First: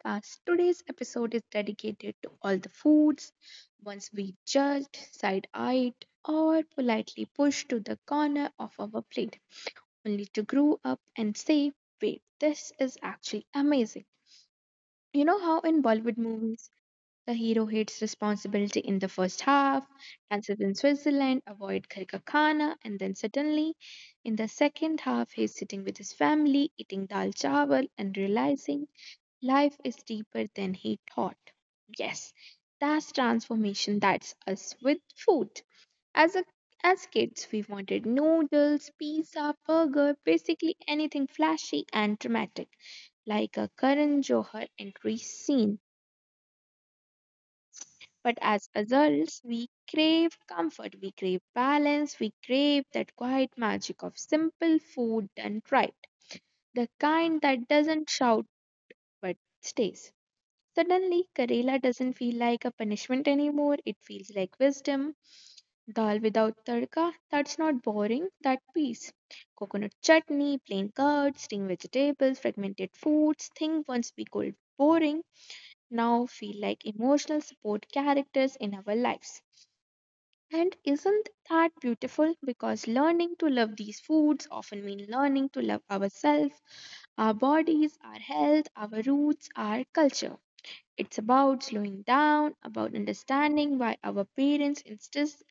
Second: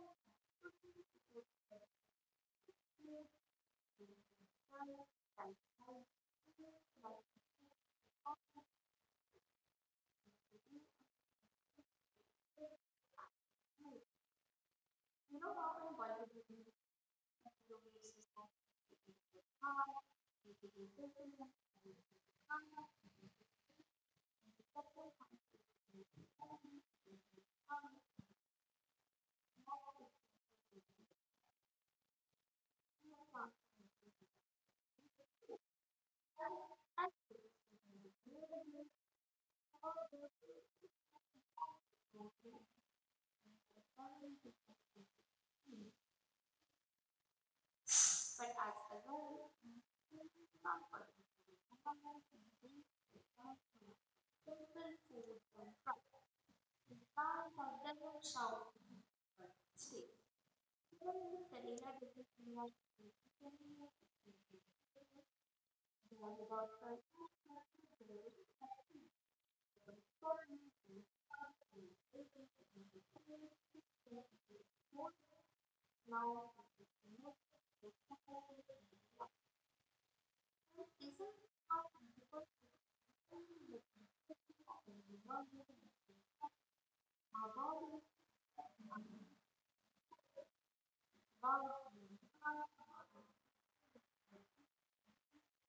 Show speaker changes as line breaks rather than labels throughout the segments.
podcast. Today's episode is dedicated to all the foods once we judged, side eyed, or politely pushed to the corner of our plate, only to grow up and say, wait, this is actually amazing. You know how in Bollywood movies, the hero hates responsibility in the first half, dances in Switzerland, avoid Khar ka khana, and then suddenly, in the second half, he's sitting with his family, eating dal chawal, and realizing life is deeper than he thought. Yes, that's transformation. That's us with food. As a as kids, we wanted noodles, pizza, burger, basically anything flashy and dramatic, like a Karan Johar entry scene. But as adults, we crave comfort, we crave balance, we crave that quiet magic of simple food done right, the kind that doesn't shout but stays. Suddenly, Karela doesn't feel like a punishment anymore, it feels like wisdom. Dal without tadka, that's not boring, that peace. Coconut chutney, plain curd, string vegetables, fragmented foods, things once we called boring, now feel like emotional support characters in our lives. And isn't that beautiful? Because learning to love these foods often mean learning to love ourselves, our bodies, our health, our roots, our culture. It's about slowing down, about understanding why our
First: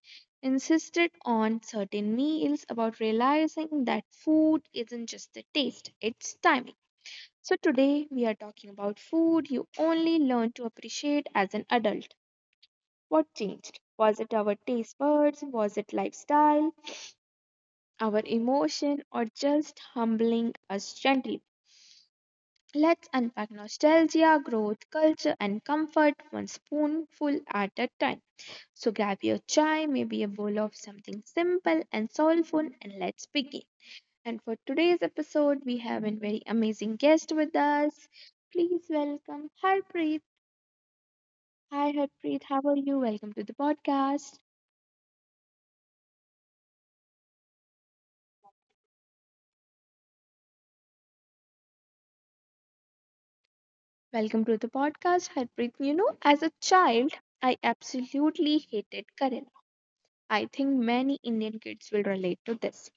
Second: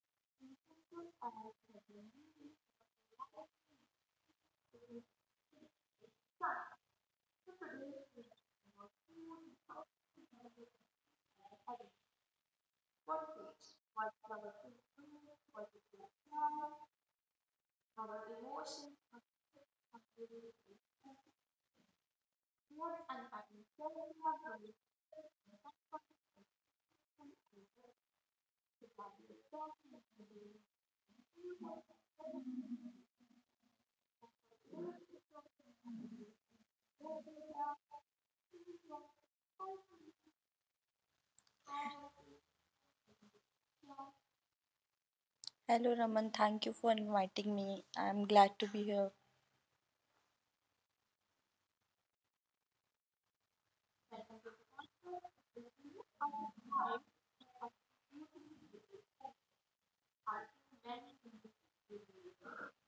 insisted on certain meals, about realizing that food isn't just the taste, it's timing. So, today we are talking about food you only learn to appreciate as an adult. What changed? Was it our taste buds? Was it lifestyle, our emotion, or just humbling us gently? Let's unpack nostalgia, growth, culture, and comfort one spoonful at a time. So grab your chai, maybe a bowl of something simple and soulful, and let's begin. And for today's episode, we have a very amazing guest with us. Please welcome Harpreet. Hi, Harpreet. How are you? Welcome to the podcast.
Hello Raman, thank you for inviting me. I'm glad to be here.
Welcome to the podcast, Harpreet. You know, as a child, I absolutely hated curry. I think many Indian kids will relate to this.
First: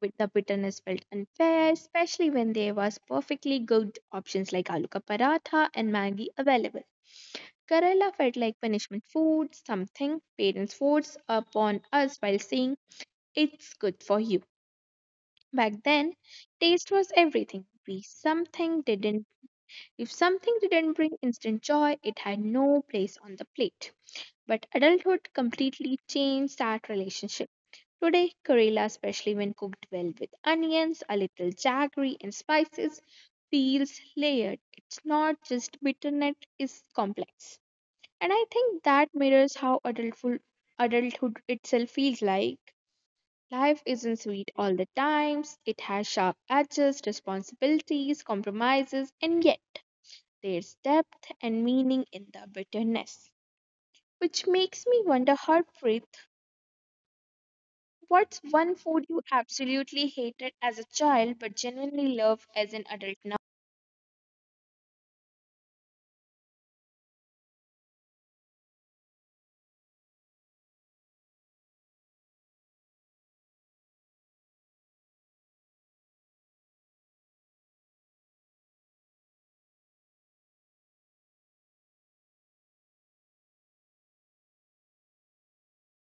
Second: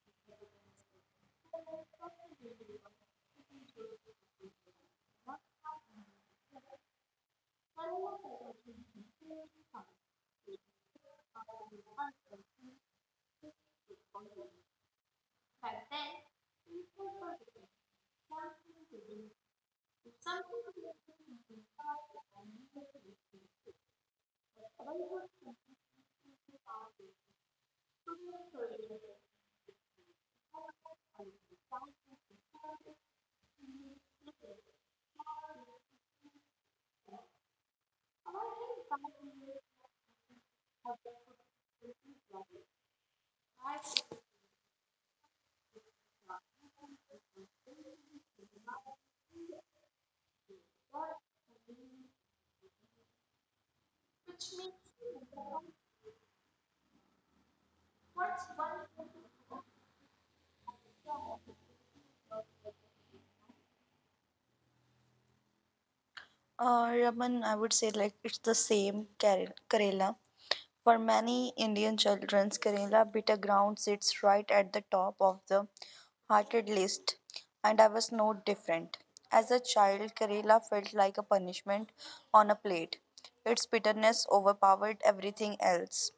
With the bitterness felt unfair, especially when there was perfectly good options like aloo ka paratha and Maggi available. Kerala felt like punishment food, something parents forced upon us while saying it's good for you. Back then, taste was everything. We something didn't If something didn't bring instant joy, it had no place on the plate. But adulthood completely changed that relationship. Today, Kerala, especially when cooked well with onions, a little jaggery, and spices, feels layered. It's not just bitterness, it's complex. And I think that mirrors how adulthood itself feels like. Life isn't sweet all the times, it has sharp edges, responsibilities, compromises, and yet there's depth and meaning in the bitterness. Which makes me wonder, Harpreet, what's one food you absolutely hated as a child but genuinely love as an adult now?
Raman, I would say like it's the same Kerala. Kerala. For many Indian children, Kerala bitter ground sits right at the top of the hearted list, and I was no different. As a child, Kerala felt like a punishment on a plate. Its bitterness overpowered everything else,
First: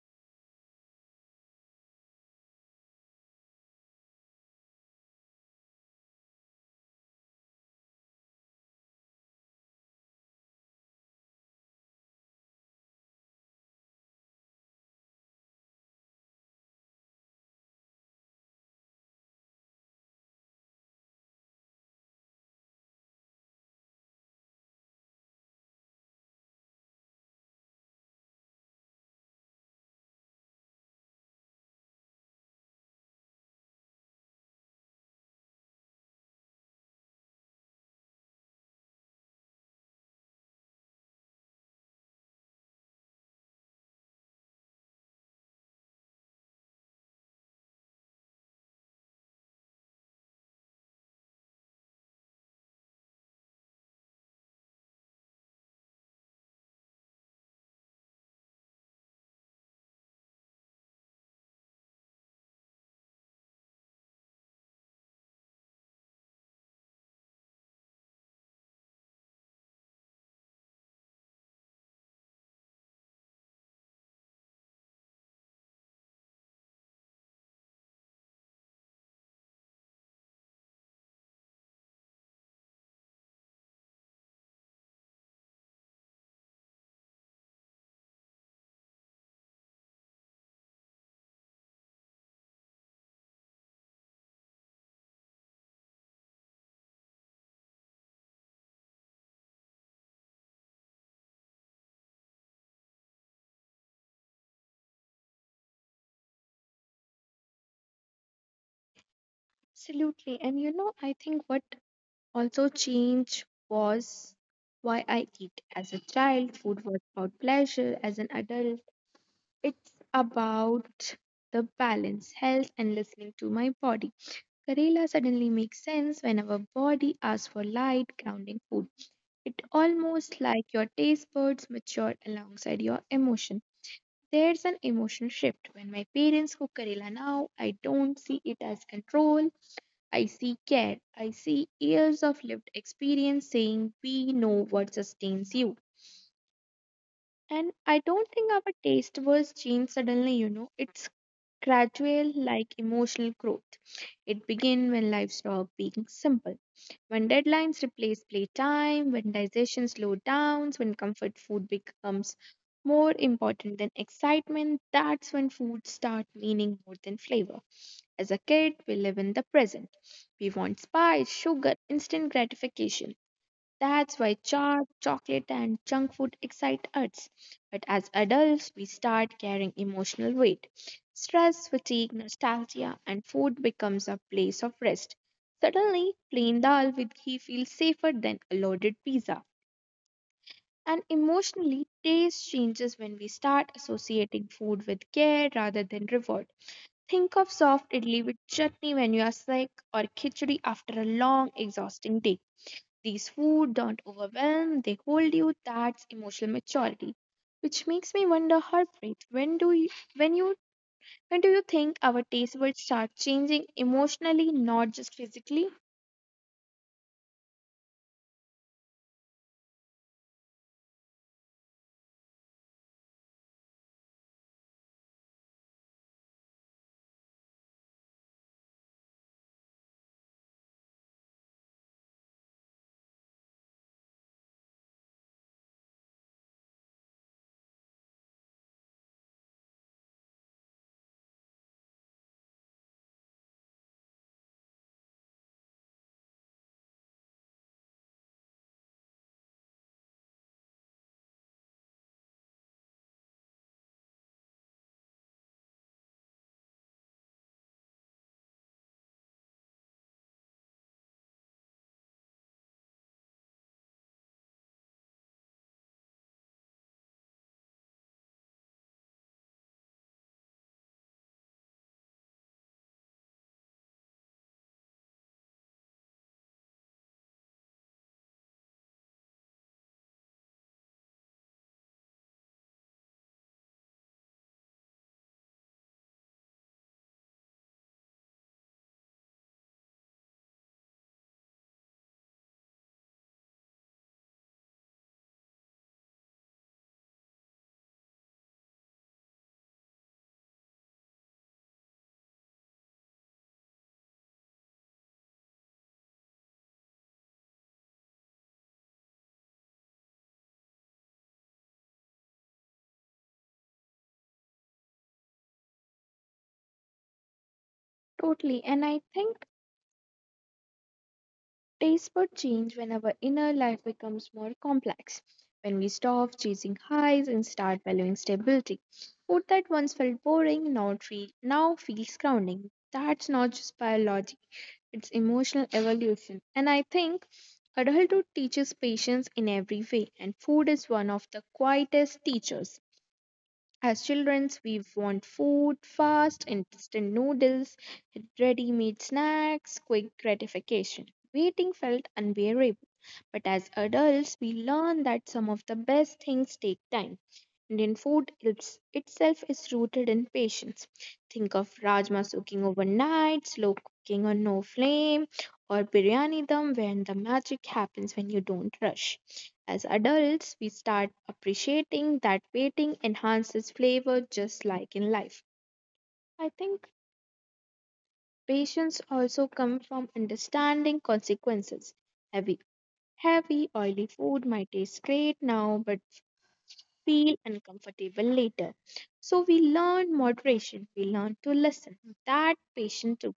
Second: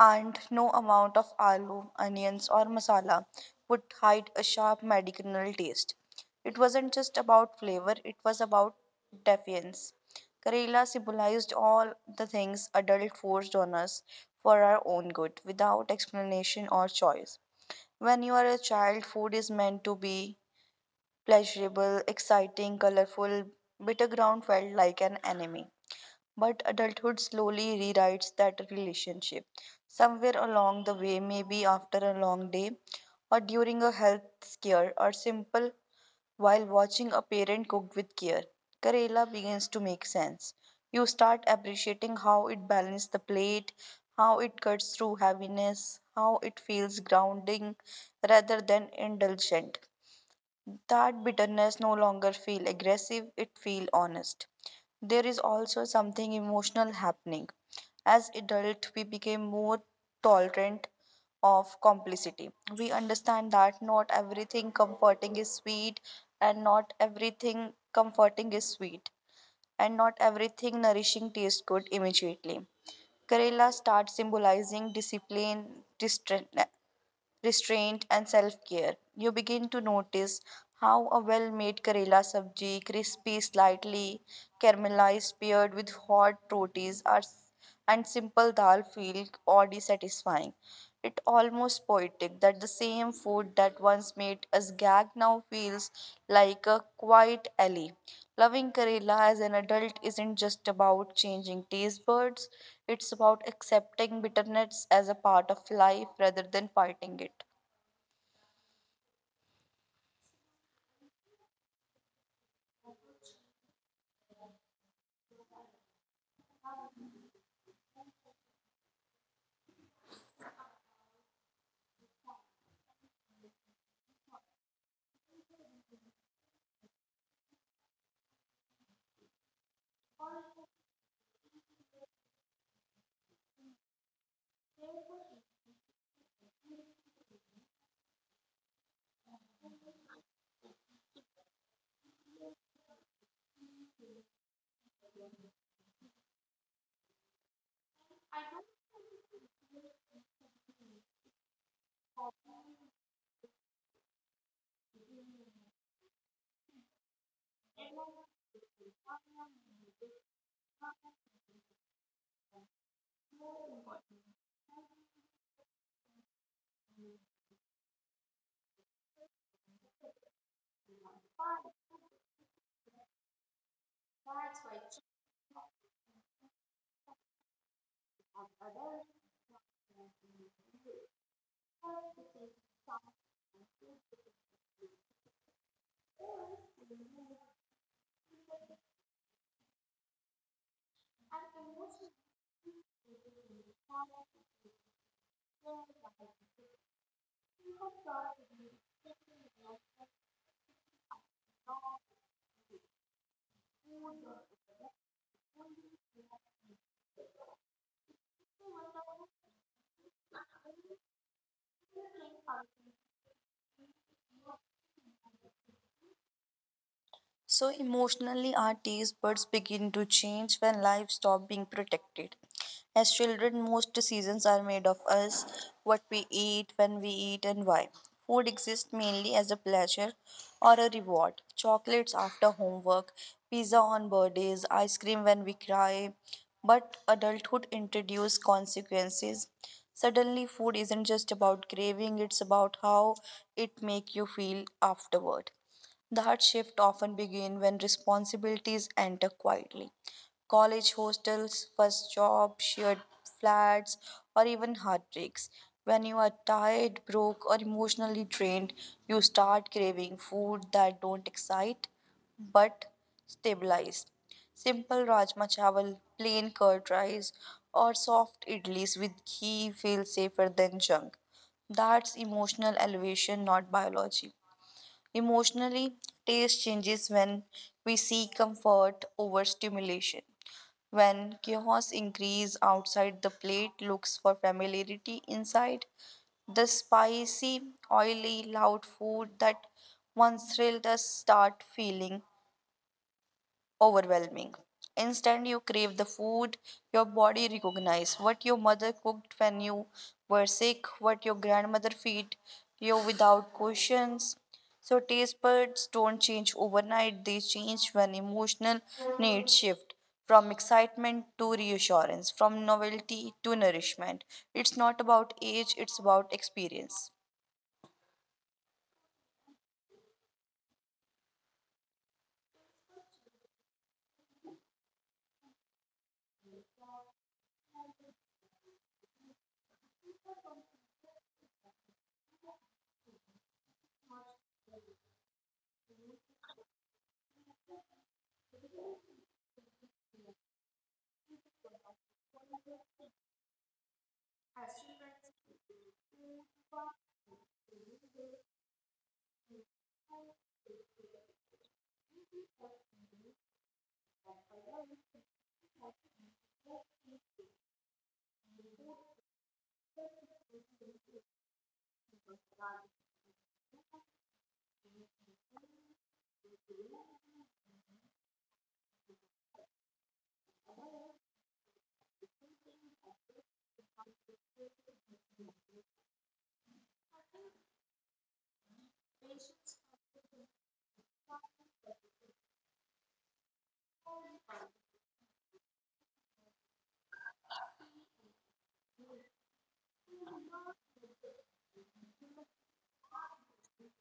and no amount of aloo, onions, or masala would hide a sharp medicinal taste. It wasn't just about flavor, it was about defiance. Karela symbolized all the things adult forced on us for our own good, without explanation or choice. When you are a child, food is meant to be pleasurable, exciting, colorful. Bitter ground felt like an enemy. But adulthood slowly rewrites that relationship. Somewhere along the way, maybe after a long day, or during a health scare, or simple while watching a parent cook with care, Karela begins to make sense. You start appreciating how it balances the plate, how it cuts through heaviness, how it feels grounding rather than indulgent. That bitterness no longer feel aggressive, it feel honest. There is also something emotional happening. As adult, we became more tolerant of complicity. We understand that not everything comforting is sweet and not everything comforting is sweet and not everything nourishing tastes good immediately. Kerala starts symbolizing discipline, restraint, and self care. You begin to notice how a well made Kerala sabji, crispy, slightly caramelized, paired with hot rotis are, and simple dal feel oddly satisfying. It almost poetic that the same food that once made us gag now feels like a quiet alley. Loving Kerala as an adult isn't just about changing taste buds, it's about accepting bitterness as a part of life rather than fighting it.
Absolutely. And you know, I think what also, change was why I eat. As a child, food was about pleasure. As an adult, it's about the balance, health, and listening to my body. Karela suddenly makes sense when our body asks for light, grounding food. It almost like your taste buds matured alongside your emotion. There's an emotional shift. When my parents cook Karela now, I don't see it as control. I see care. I see years of lived experience saying we know what sustains you. And I don't think our taste was changed suddenly, you know. It's gradual like emotional growth. It begins when life stops being simple. When deadlines replace playtime, when digestion slows down, when comfort food becomes more important than excitement, that's when food start meaning more than flavor. As a kid, we live in the present. We want spice, sugar, instant gratification. That's why chaat, chocolate, and junk food excite us. But as adults, we start carrying emotional weight. Stress, fatigue, nostalgia, and food becomes a place of rest. Suddenly, plain dal with ghee feels safer than a loaded pizza. And emotionally, taste changes when we start associating food with care rather than reward. Think of soft idli with chutney when you are sick or khichdi after a long, exhausting day. These food don't overwhelm, they hold you. That's emotional maturity. Which makes me wonder, Harpreet, when you when do you think our taste will start changing emotionally, not just physically?
So emotionally, our taste buds begin to change when life stops being protected. As children, most seasons are made of us, what we eat, when we eat, and why. Food exists mainly as a pleasure or a reward. Chocolates after homework, pizza on birthdays, ice cream when we cry. But adulthood introduces consequences. Suddenly, food isn't just about craving, it's about how it makes you feel afterward. That shift often begins when responsibilities enter quietly. College hostels, first job, shared flats, or even heartbreaks. When you are tired, broke, or emotionally drained, you start craving food that don't excite but stabilize. Simple rajma chawal, plain curd rice, or soft idlis with ghee feel safer than junk. That's emotional elevation, not biology. Emotionally, taste changes when we seek comfort over stimulation. When chaos increase outside the plate looks for familiarity inside, the spicy, oily, loud food that once thrilled us start feeling overwhelming. Instead, you crave the food your body recognizes, what your mother cooked when you were sick, what your grandmother fed you without questions. So, taste buds don't change overnight, they change when emotional needs shift from excitement to reassurance, from novelty to nourishment. It's not about age, it's about experience.
Totally. And I think taste bud change when our inner life becomes more complex, when we stop chasing highs and start valuing stability. Food that once felt boring now feels grounding. That's not just biology, it's emotional evolution. And I think adulthood teaches patience in every way, and food is one of the quietest teachers. As children, we want food, fast, instant noodles, ready made snacks, quick gratification. Waiting felt unbearable. But as adults, we learn that some of the best things take time. Indian itself is rooted in patience. Think of rajma soaking overnight, slow cooking on no flame, or biryani dum when the magic happens when you don't rush. As adults, we start appreciating that waiting enhances flavor just like in life. I think patience also comes from understanding consequences. Heavy, heavy, oily food might taste great now, but feel uncomfortable later. So we learn moderation, we learn to listen. That patient to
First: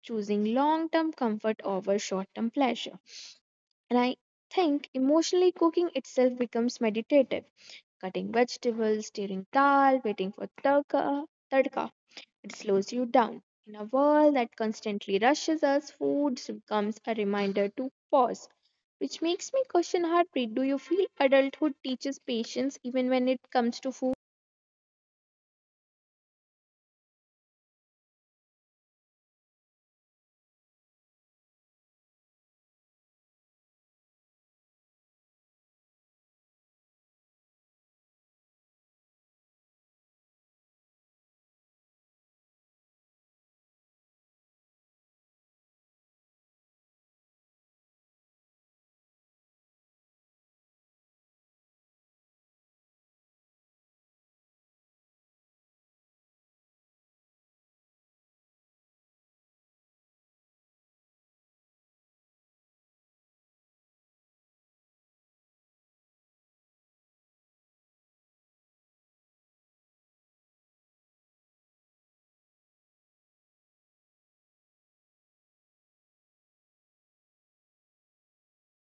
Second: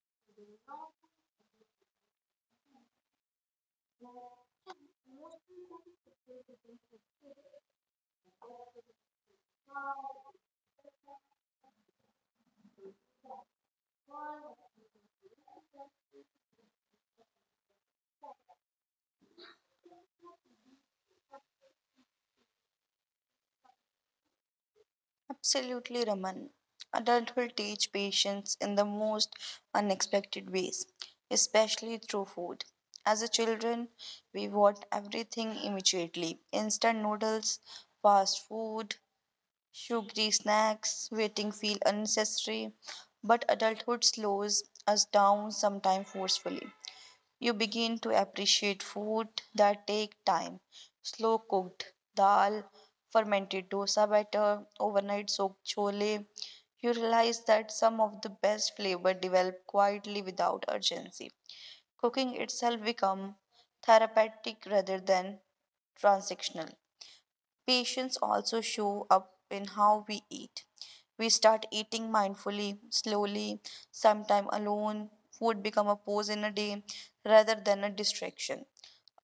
choosing long term comfort over short term pleasure. And I think emotionally cooking itself becomes meditative. Cutting vegetables, stirring dal, tadka. It slows you down. In a world that constantly rushes us, food becomes a reminder to pause. Which makes me question heartbreak. Do you feel adulthood teaches patience even when it comes to food?
Absolutely, Raman. Adult will teach patience in the most unexpected ways, especially through food. As a children, we want everything immediately. Instant noodles, fast food, sugary snacks, waiting feel unnecessary. But adulthood slows us down sometimes forcefully. You begin to appreciate food that take time. Slow cooked dal, fermented dosa batter, overnight soaked chole. You realize that some of the best flavor develop quietly without urgency. Cooking itself become therapeutic rather than transactional. Patience also show up in how we eat. We start eating mindfully, slowly, sometime alone. Food become a pause in a day rather than a distraction.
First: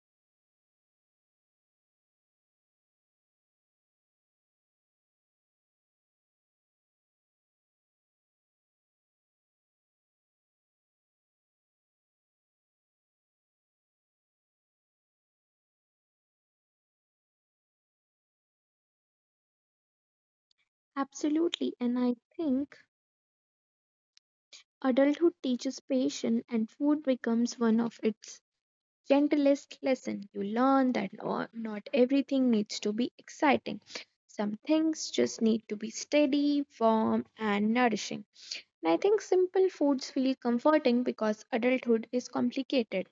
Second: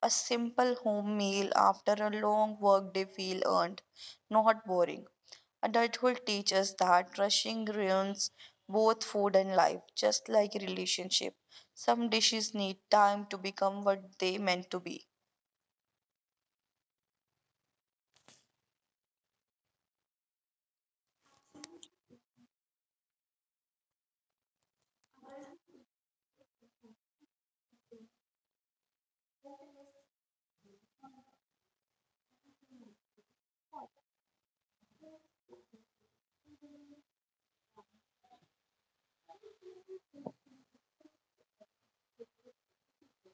A simple home meal after a long work day feel earned, not boring. Adulthood teaches that rushing ruins both food and life, just like relationship. Some dishes need time to become what they meant to be.
Absolutely, and I think adulthood teaches patience, and food becomes one of its gentlest lessons. You learn that not everything needs to be exciting. Some things just need to be steady, warm, and nourishing. And I think simple foods feel comforting because adulthood is complicated.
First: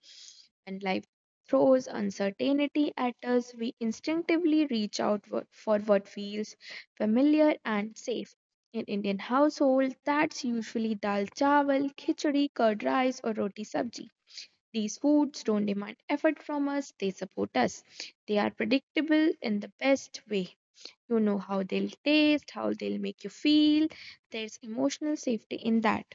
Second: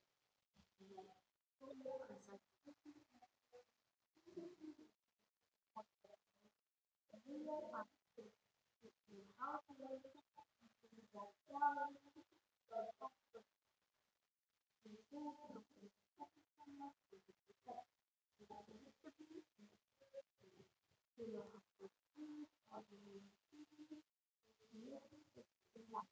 When life throws uncertainty at us, we instinctively reach out for what feels familiar and safe. In Indian household, that's usually dal chawal, khichdi, curd rice, or roti sabji. These foods don't demand effort from us, they support us. They are predictable in the best way. You know how they'll taste, how they'll make you feel. There's emotional safety in that.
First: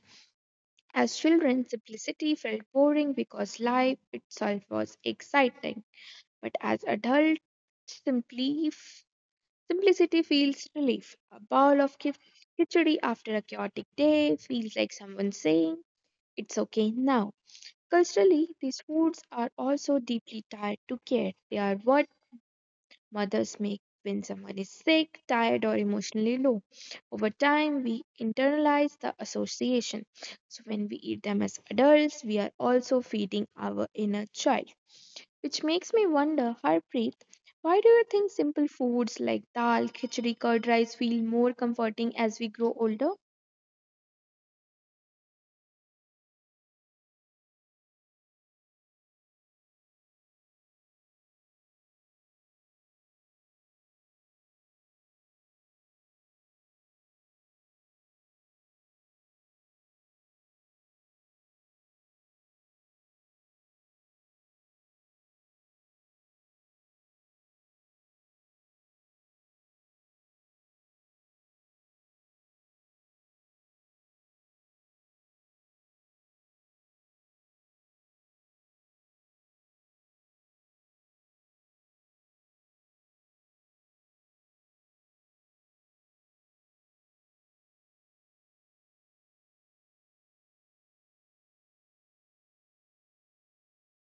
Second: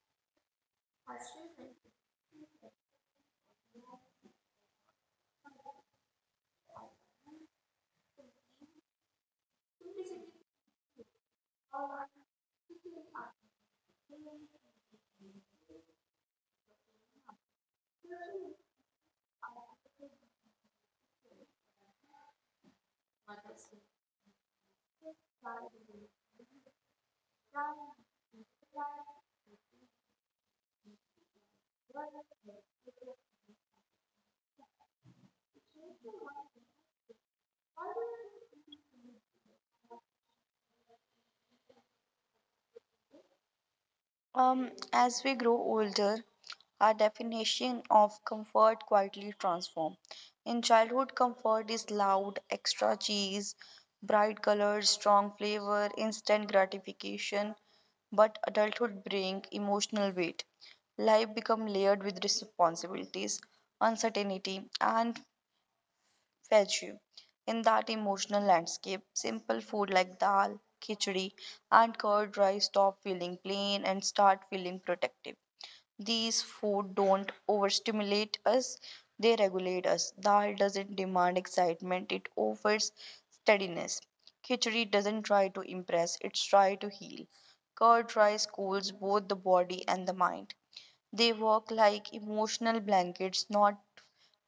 As children, simplicity felt boring because life itself was exciting. But as adults, simply simplicity feels relief. A bowl of khichdi after a chaotic day feels like someone saying, "It's okay now." Culturally, these foods are also deeply tied to care. They are what mothers make when someone is sick, tired, or emotionally low. Over time, we internalize the association. So, when we eat them as adults, we are also feeding our inner child. Which makes me wonder, Harpreet, why do you think simple foods like dal, khichdi, curd rice feel more comforting as we grow older?
As we grow older, our definition of comfort quietly transforms. In childhood, comfort is loud, extra cheese, bright colors, strong flavor, instant gratification. But adulthood brings emotional weight. Life becomes layered with responsibilities, uncertainty, and fetch you. In that emotional landscape, simple food like dal, khichdi, and curd rice stop feeling plain and start feeling protective. These food don't overstimulate us, they regulate us. Dal doesn't demand excitement, it offers steadiness. Khichdi doesn't try to impress, it's try to heal. Curd rice cools both the body and the mind. They work like emotional blankets, not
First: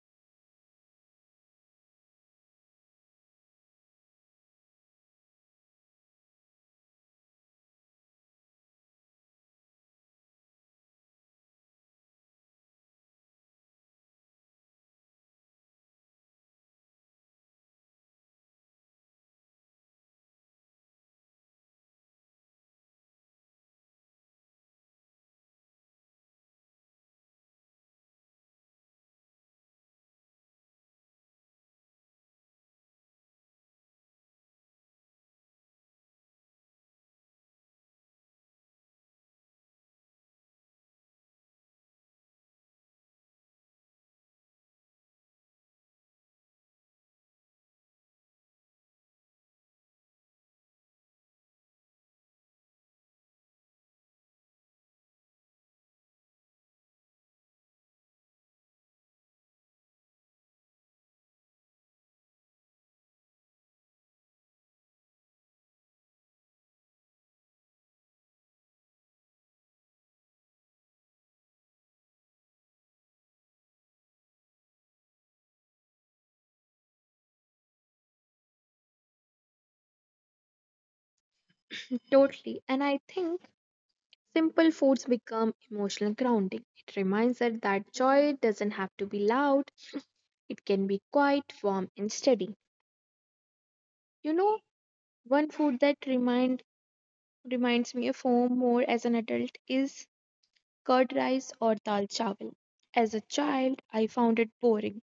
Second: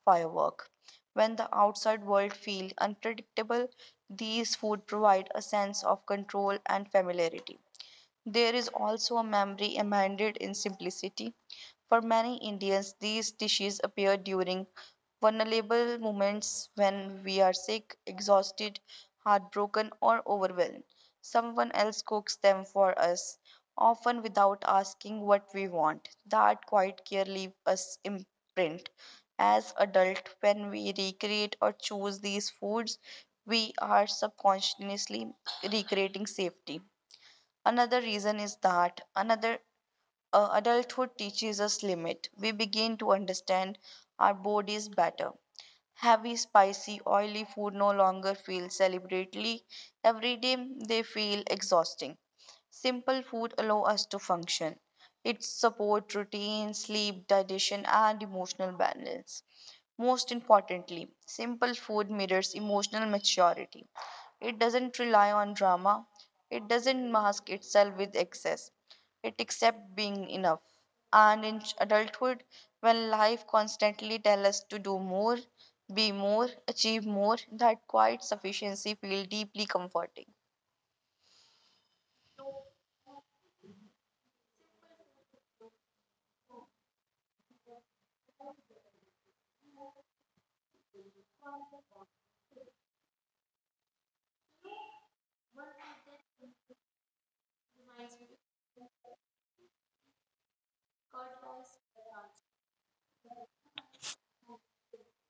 firework. When the outside world feels unpredictable, these food provide a sense of control and familiarity. There is also a memory embedded in simplicity. For many Indians, these dishes appear during vulnerable moments when we are sick, exhausted, heartbroken, or overwhelmed. Someone else cooks them for us, often without asking what we want. That quiet care leaves us imprint. As adult, when we recreate or choose these foods, we are subconsciously recreating safety. Another reason is that another adulthood teaches us limit. We begin to understand our bodies better. Heavy, spicy, oily food no longer feel celebratory. Every day they feel exhausting. Simple food allow us to function. It support routine, sleep, digestion and emotional balance. Most importantly, simple food mirrors emotional maturity. It doesn't rely on drama, it doesn't mask itself with excess, it accepts being enough. And in adulthood, when life constantly tells us to do more, be more, achieve more, that quiet sufficiency feels deeply comforting.
Totally. And I think simple foods become emotional grounding. It reminds us that joy doesn't have to be loud, it can be quiet, warm, and steady. You know, one food that reminds me of home more as an adult is curd rice or dal chawal. As a child, I found it boring.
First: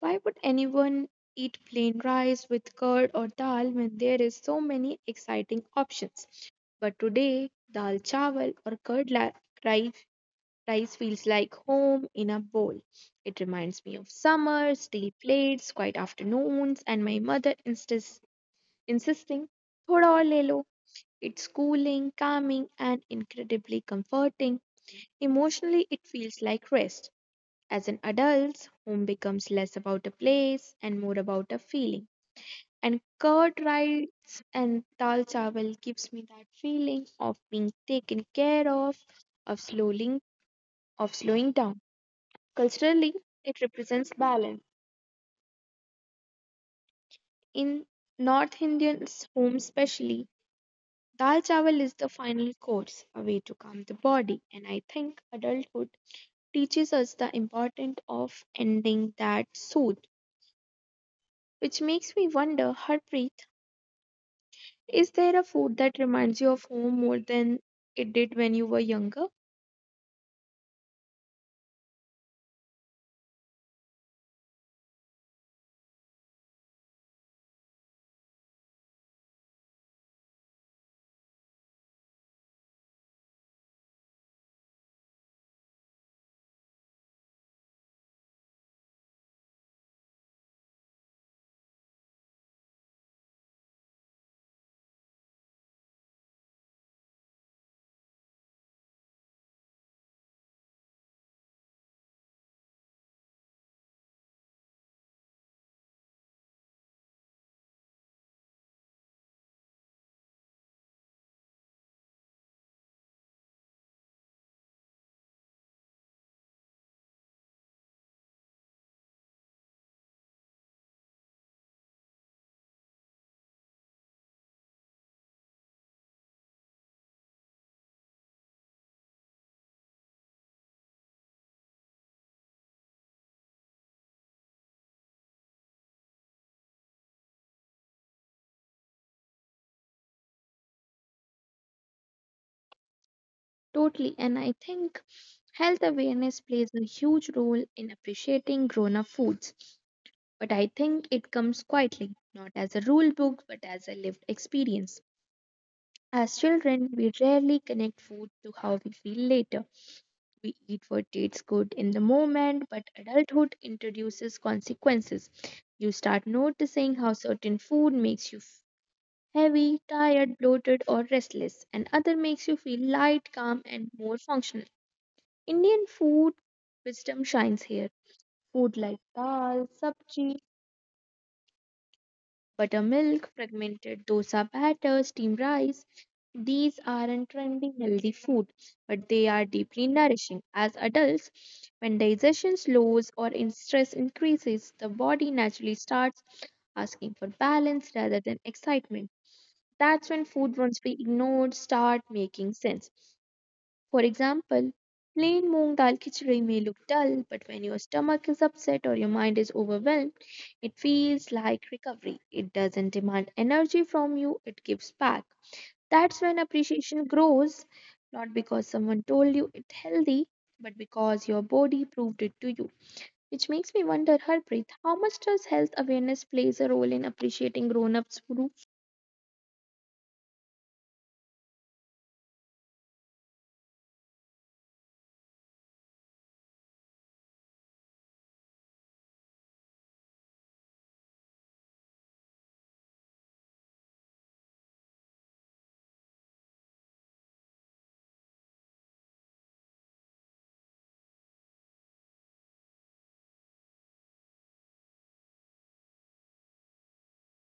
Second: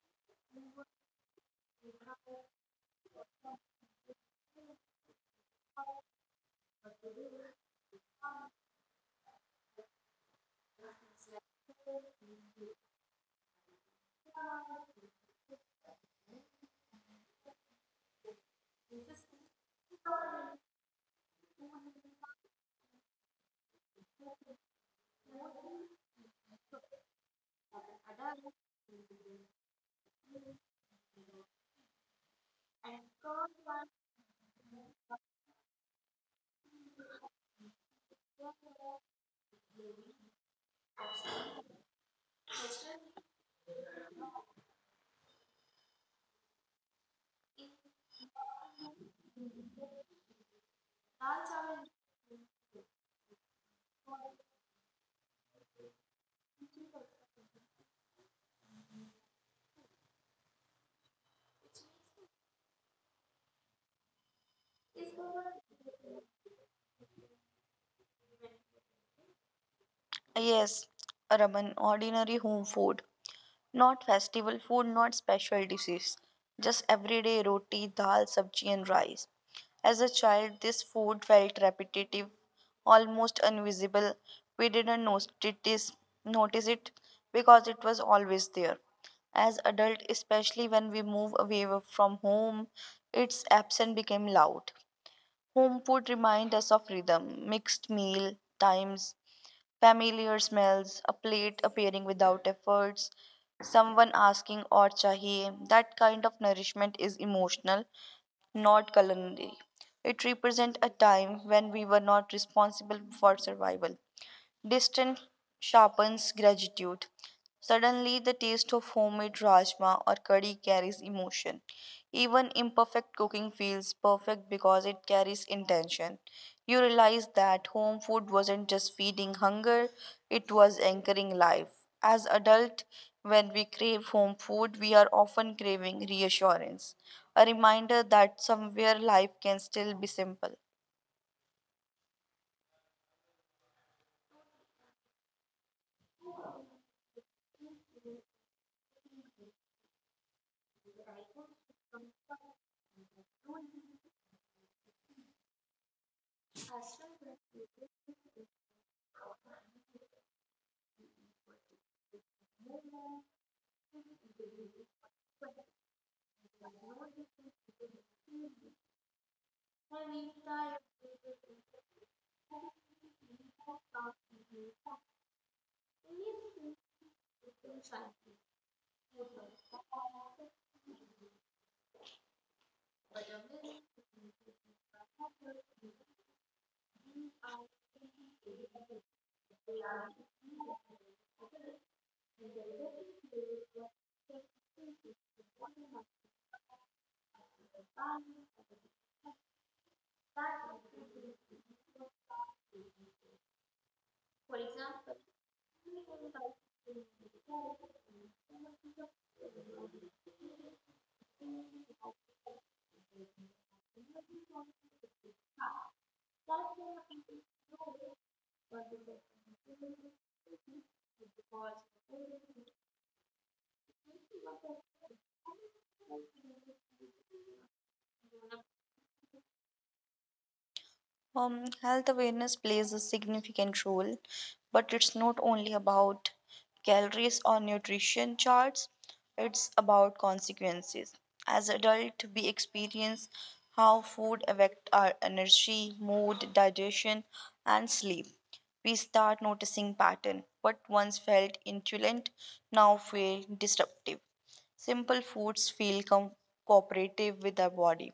Why would anyone eat plain rice with curd or dal when there is so many exciting options? But today, dal chawal or curd rice rice feels like home in a bowl. It reminds me of summer, steel plates, quiet afternoons, and my insisting, thoda aur le lo. It's cooling, calming, and incredibly comforting. Emotionally, it feels like rest. As an adult, home becomes less about a place and more about a feeling. And curd rice and dal chawal gives me that feeling of being taken care of, of slowing, of slowing down. Culturally, it represents balance. In North Indian's home, especially, dal chawal is the final course, a way to calm the body, and I think adulthood teaches us the importance of ending that soothe, which makes me wonder, Harpreet, is there a food that reminds you of home more than it did when you were younger?
Yes, Raman, ordinary home food. Not festival food, not special dishes, just everyday roti, dal, sabji, and rice. As a child, this food felt repetitive, almost invisible. We didn't notice it because it was always there. As adult, especially when we move away from home, its absence became loud. Home food reminds us of rhythm, mixed meal times, familiar smells, a plate appearing without efforts, someone asking or chahiye. That kind of nourishment is emotional, not culinary. It represents a time when we were not responsible for survival. Distance sharpens gratitude. Suddenly, the taste of homemade rajma or curry carries emotion. Even imperfect cooking feels perfect because it carries intention. You realize that home food wasn't just feeding hunger, it was anchoring life. As adults, when we crave home food, we are often craving reassurance, a reminder that somewhere life can still be simple.
Totally, and I think health awareness plays a huge role in appreciating grown up foods. But I think it comes quietly, not as a rule book, but as a lived experience. As children, we rarely connect food to how we feel later. We eat what tastes good in the moment, but adulthood introduces consequences. You start noticing how certain food makes you heavy, tired, bloated, or restless, and other makes you feel light, calm, and more functional. Indian food wisdom shines here. Food like dal, sabji, buttermilk, fragmented dosa batter, steamed rice. These aren't trendy healthy food, but they are deeply nourishing. As adults, when digestion slows or in stress increases, the body naturally starts asking for balance rather than excitement. That's when food once we ignored start making sense. For example, plain moong dal khichdi may look dull, but when your stomach is upset or your mind is overwhelmed, it feels like recovery. It doesn't demand energy from you, it gives back. That's when appreciation grows, not because someone told you it's healthy, but because your body proved it to you. Which makes me wonder, Harpreet, how much does health awareness plays a role in appreciating grown-ups' food?
Health awareness plays a significant role, but it's not only about calories or nutrition charts, it's about consequences. As adults, we experience how food affects our energy, mood, digestion, and sleep. We start noticing pattern. What once felt intuitive now feel disruptive. Simple foods feel cooperative with our body.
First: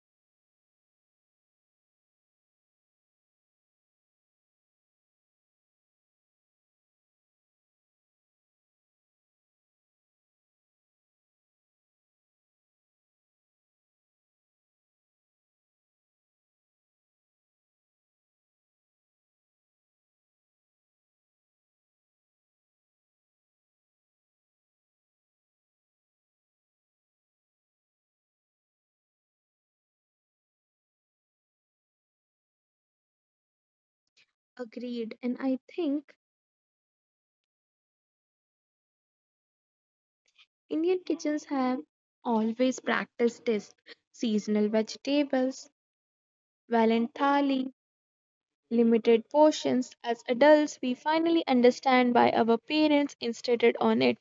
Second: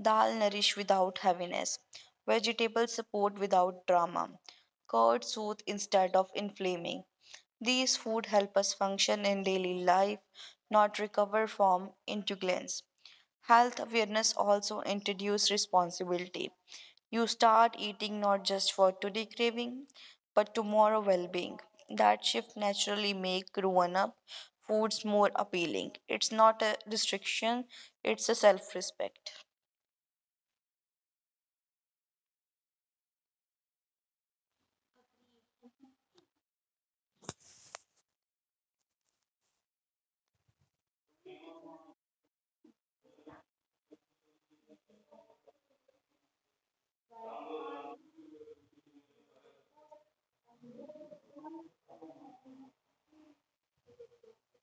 Dal nourish without heaviness. Vegetables support without drama. Curds soothe instead of inflaming. These food help us function in daily life, not recover from intolerance. Health awareness also introduces responsibility. You start eating not just for today craving, but tomorrow well-being. That shift naturally make grown-up foods more appealing. It's not a restriction, it's a self-respect.
Agreed, and I think Indian kitchens have always practiced this. Seasonal vegetables, valent thali, limited portions. As adults, we finally understand why our parents insisted on it.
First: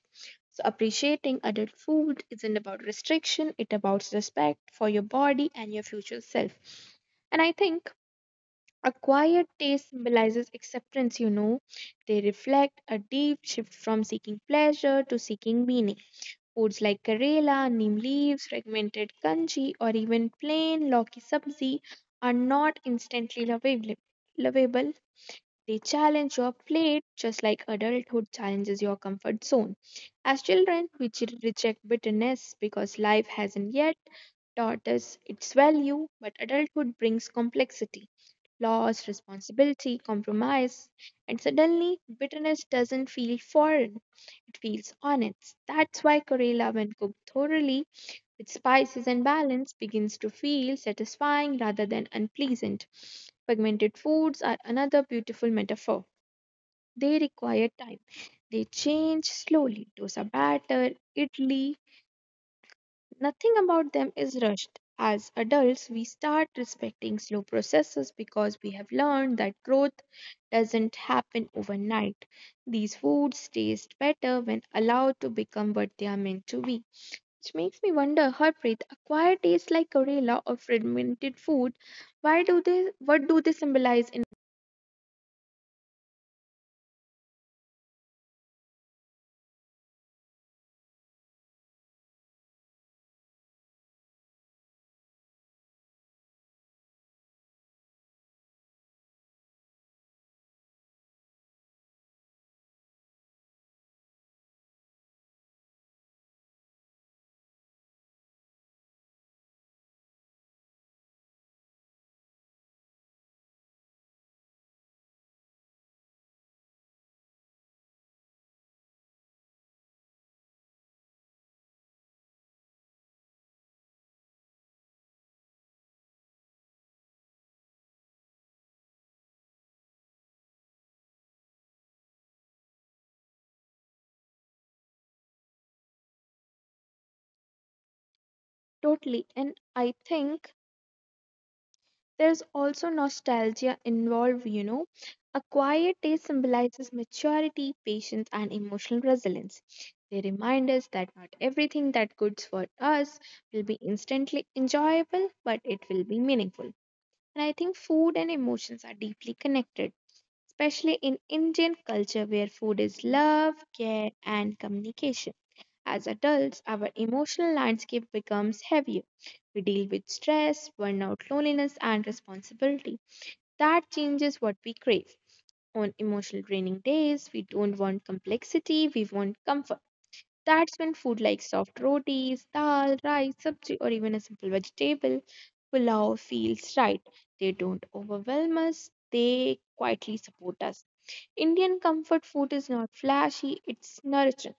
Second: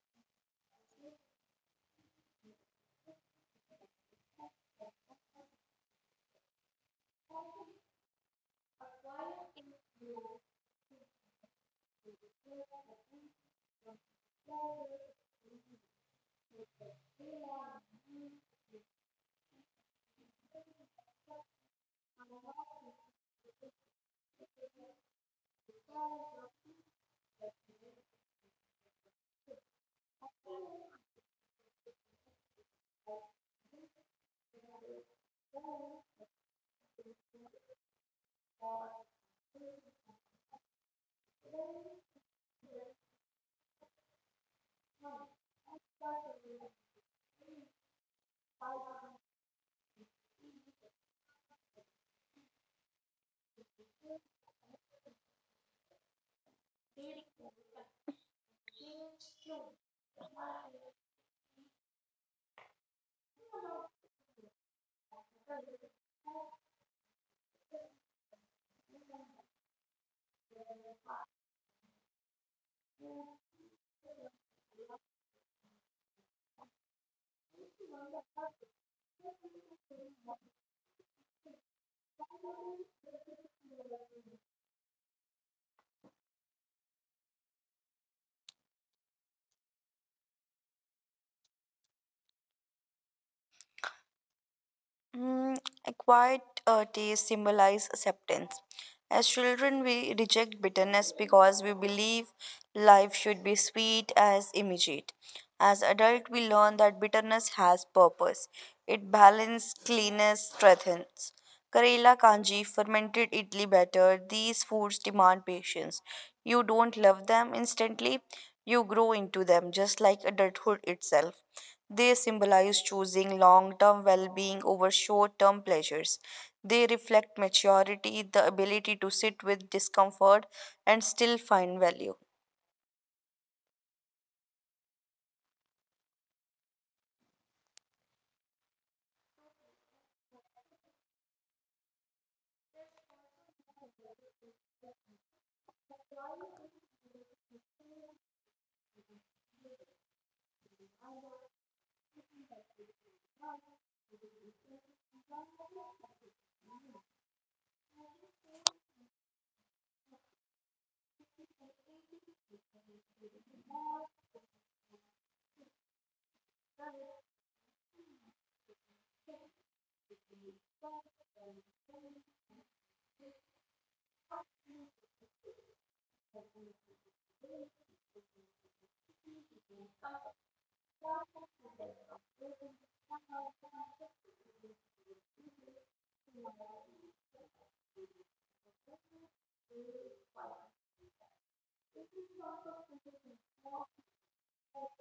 So appreciating adult food isn't about restriction, it's about respect for your body and your future self. And I think acquired taste symbolizes acceptance, They reflect a deep shift from seeking pleasure to seeking meaning. Foods like Karela, neem leaves, fragmented kanji, or even plain Loki sabzi are not instantly lovable. They challenge your plate just like adulthood challenges your comfort zone. As children, reject bitterness because life hasn't yet taught us its value, but adulthood brings complexity loss, responsibility, compromise, and suddenly bitterness doesn't feel foreign, it feels honest. That's why Corella, when cooked thoroughly with spices and balance, begins to feel satisfying rather than unpleasant. Pigmented foods are another beautiful metaphor. They require time. They change slowly. Dosa batter, idli, nothing about them is rushed. As adults, we start respecting slow processes because we have learned that growth doesn't happen overnight. These foods taste better when allowed to become what they are meant to be. Which makes me wonder, Harpreet, acquired tastes like Karela or fermented food, why do they what do they symbolize in
Mm, a quiet taste symbolize acceptance. As children, we reject bitterness because we believe life should be sweet as immediate. As adult, we learn that bitterness has purpose. It balances, cleanses, strengthens. Karela kanji, fermented idli batter, these foods demand patience. You don't love them instantly, you grow into them, just like adulthood itself. They symbolize choosing long term well being over short term pleasures. They reflect maturity, the ability to sit with discomfort and still find value.
totally? And I think there's also nostalgia involved, A quiet taste symbolizes maturity, patience, and emotional resilience. They remind us that not everything that good's for us will be instantly enjoyable, but it will be meaningful. And I think food and emotions are deeply connected, especially in Indian culture where food is love, care, and communication. As adults, our emotional landscape becomes heavier. We deal with stress, burnout, loneliness, and responsibility. That changes what we crave. On emotional draining days, we don't want complexity, we want comfort. That's when food like soft rotis, dal, rice, sabji, or even a simple vegetable pulao feels right. They don't overwhelm us, they quietly support us. Indian comfort food is not flashy, it's nourishing.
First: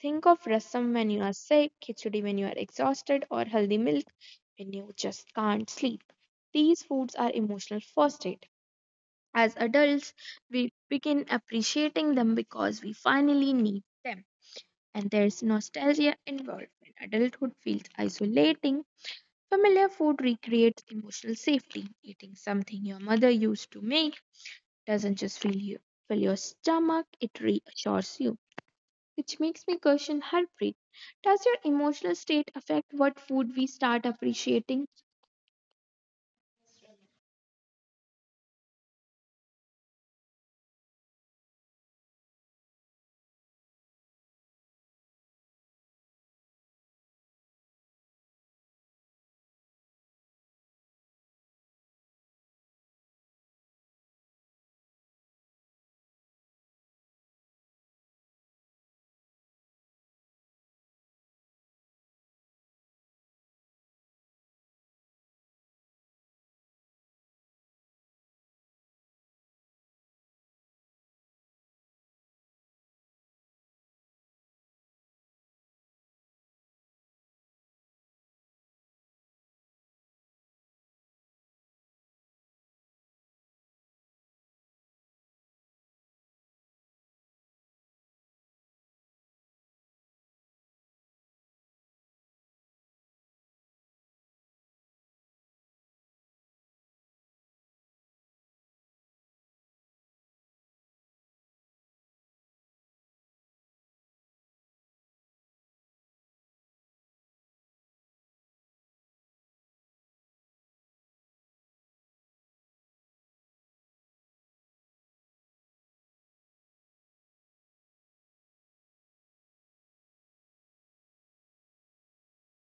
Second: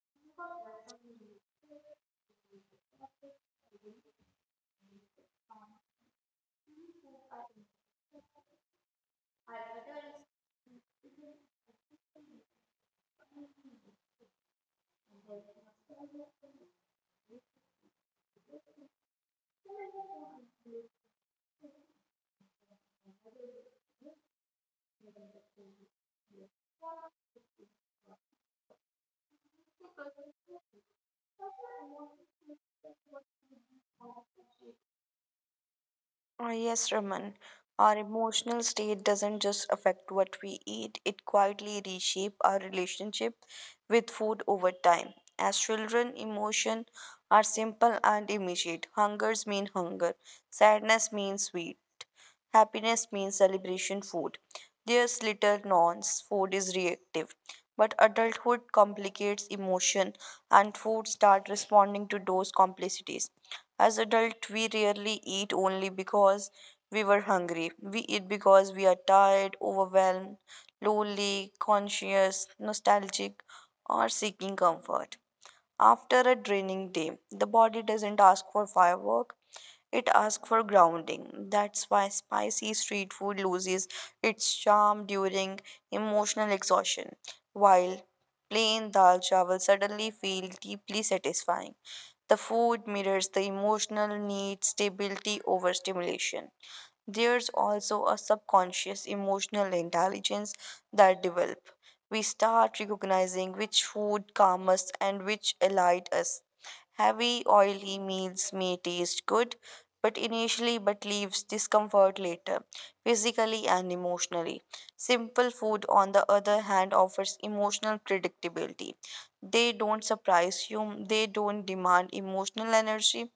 Think of rasam when you are sick, khichdi when you are exhausted, or healthy milk when you just can't sleep. These foods are emotional first aid. As adults, we begin appreciating them because we finally need them. And there's nostalgia involved. When adulthood feels isolating, familiar food recreates emotional safety. Eating something your mother used to make doesn't just fill your stomach, it reassures you. Which makes me question heartbreak. Does your emotional state affect what food we start appreciating?
Oh, yes, Raman. Our emotional state doesn't just affect what we eat, it quietly reshapes our relationship with food over time. As children, emotions are simple and immediate. Hungers mean hunger, sadness means sweet, happiness means celebration food. There's little nuance, food is reactive. But adulthood complicates emotion and food start responding to those complicities. As adults, we rarely eat only because we were hungry. We eat because we are tired, overwhelmed, lonely, conscious, nostalgic, or seeking comfort. After a draining day, the body doesn't ask for firework, it asks for grounding. That's why spicy street food loses its charm during emotional exhaustion, while plain dal chawal suddenly feel deeply satisfying. The food mirrors the emotional need, stability over stimulation. There's also a subconscious emotional intelligence that develops. We start recognizing which food calms us and which alight us. Heavy, oily meals may taste good, but initially but leaves discomfort later, physically and emotionally. Simple food, on the other hand, offers emotional predictability. They don't surprise you, they don't demand emotional energy,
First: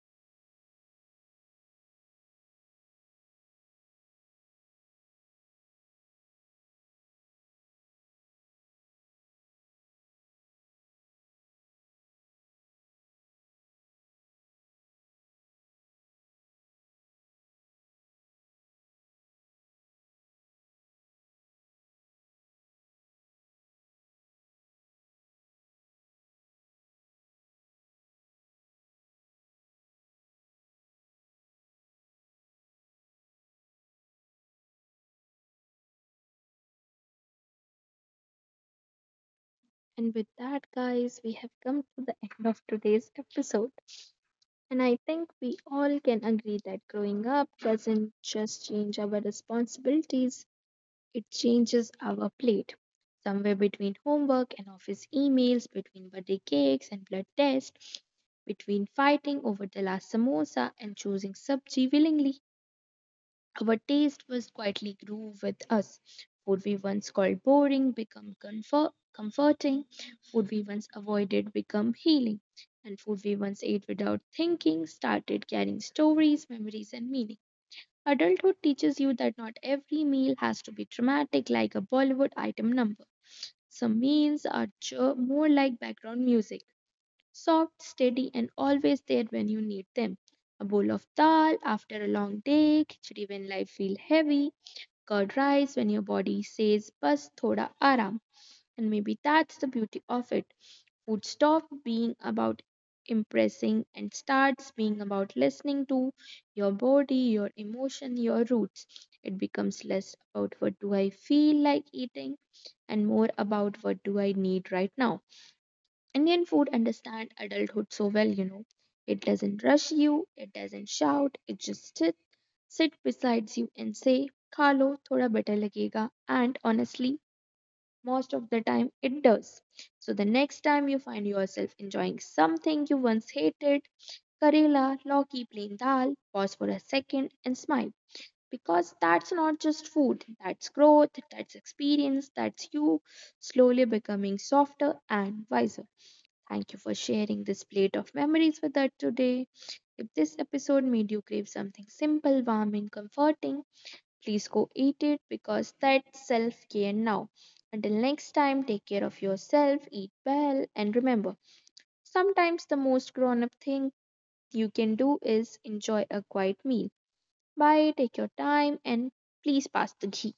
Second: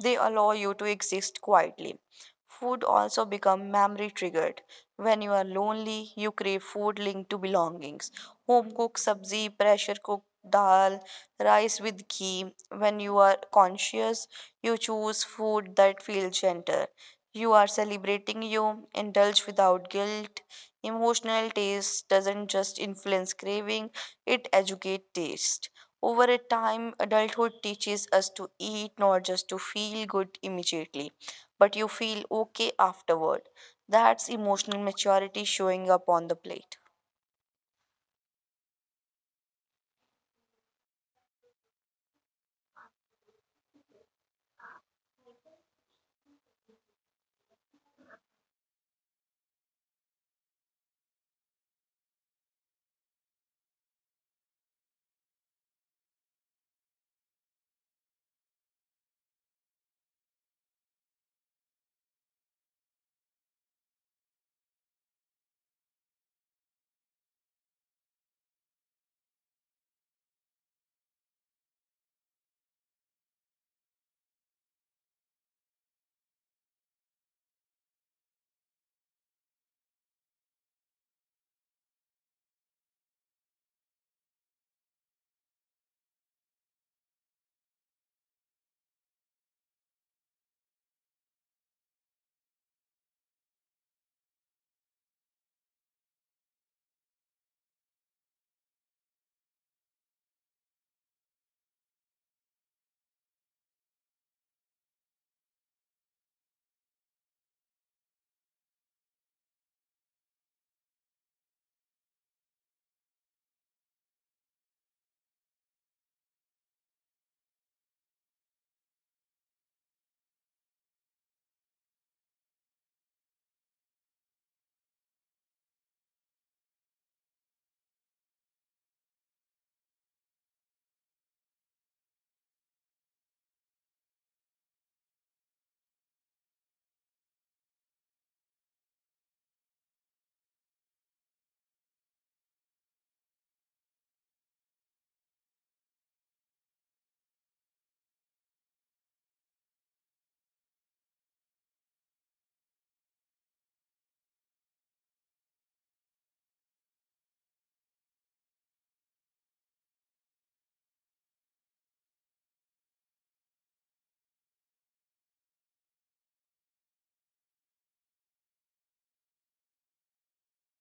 they allow you to exist quietly. Food also become memory triggered. When you are lonely, you crave food linked to belongings. Home cooked sabzi, pressure cooked dal, rice with ghee. When you are conscious, you choose food that feels gentle. You are celebrating you, indulge without guilt. Emotional taste doesn't just influence craving, it educates taste. Over a time, adulthood teaches us to eat not just to feel good immediately, but you feel okay afterward. That's emotional maturity showing up on the plate.
And with that, guys, we have come to the end of today's episode. And I think we all can agree that growing up doesn't just change our responsibilities, it changes our plate. Somewhere between homework and office emails, between birthday cakes and blood tests, between fighting over the last samosa and choosing sabji willingly, our taste was quietly grew with us. Food we once called boring become comforting. Food we once avoided become healing. And food we once ate without thinking started carrying stories, memories, and meaning. Adulthood teaches you that not every meal has to be dramatic like a Bollywood item number. Some meals are more like background music soft, steady, and always there when you need them. A bowl of dal after a long day, khichdi when life feels heavy, curd rice when your body says bus thoda aram. And maybe that's the beauty of it. Food stop being about impressing and starts being about listening to your body, your emotion, your roots. It becomes less about what do I feel like eating and more about what do I need right now. Indian food understand adulthood so well, It doesn't rush you, it doesn't shout, sit beside you and say, khalo, thoda better lagega. And honestly, most of the time it does. So the next time you find yourself enjoying something you once hated, karela, loki, plain dal, pause for a second and smile. Because that's not just food, that's growth, that's experience, that's you slowly becoming softer and wiser. Thank you for sharing this plate of memories with us today. If this episode made you crave something simple, warming, comforting, please go eat it because that's self care now. Until next time, take care of yourself, eat well, and remember sometimes the most grown up thing you can do is enjoy a quiet meal. Bye, take your time, and please pass the ghee.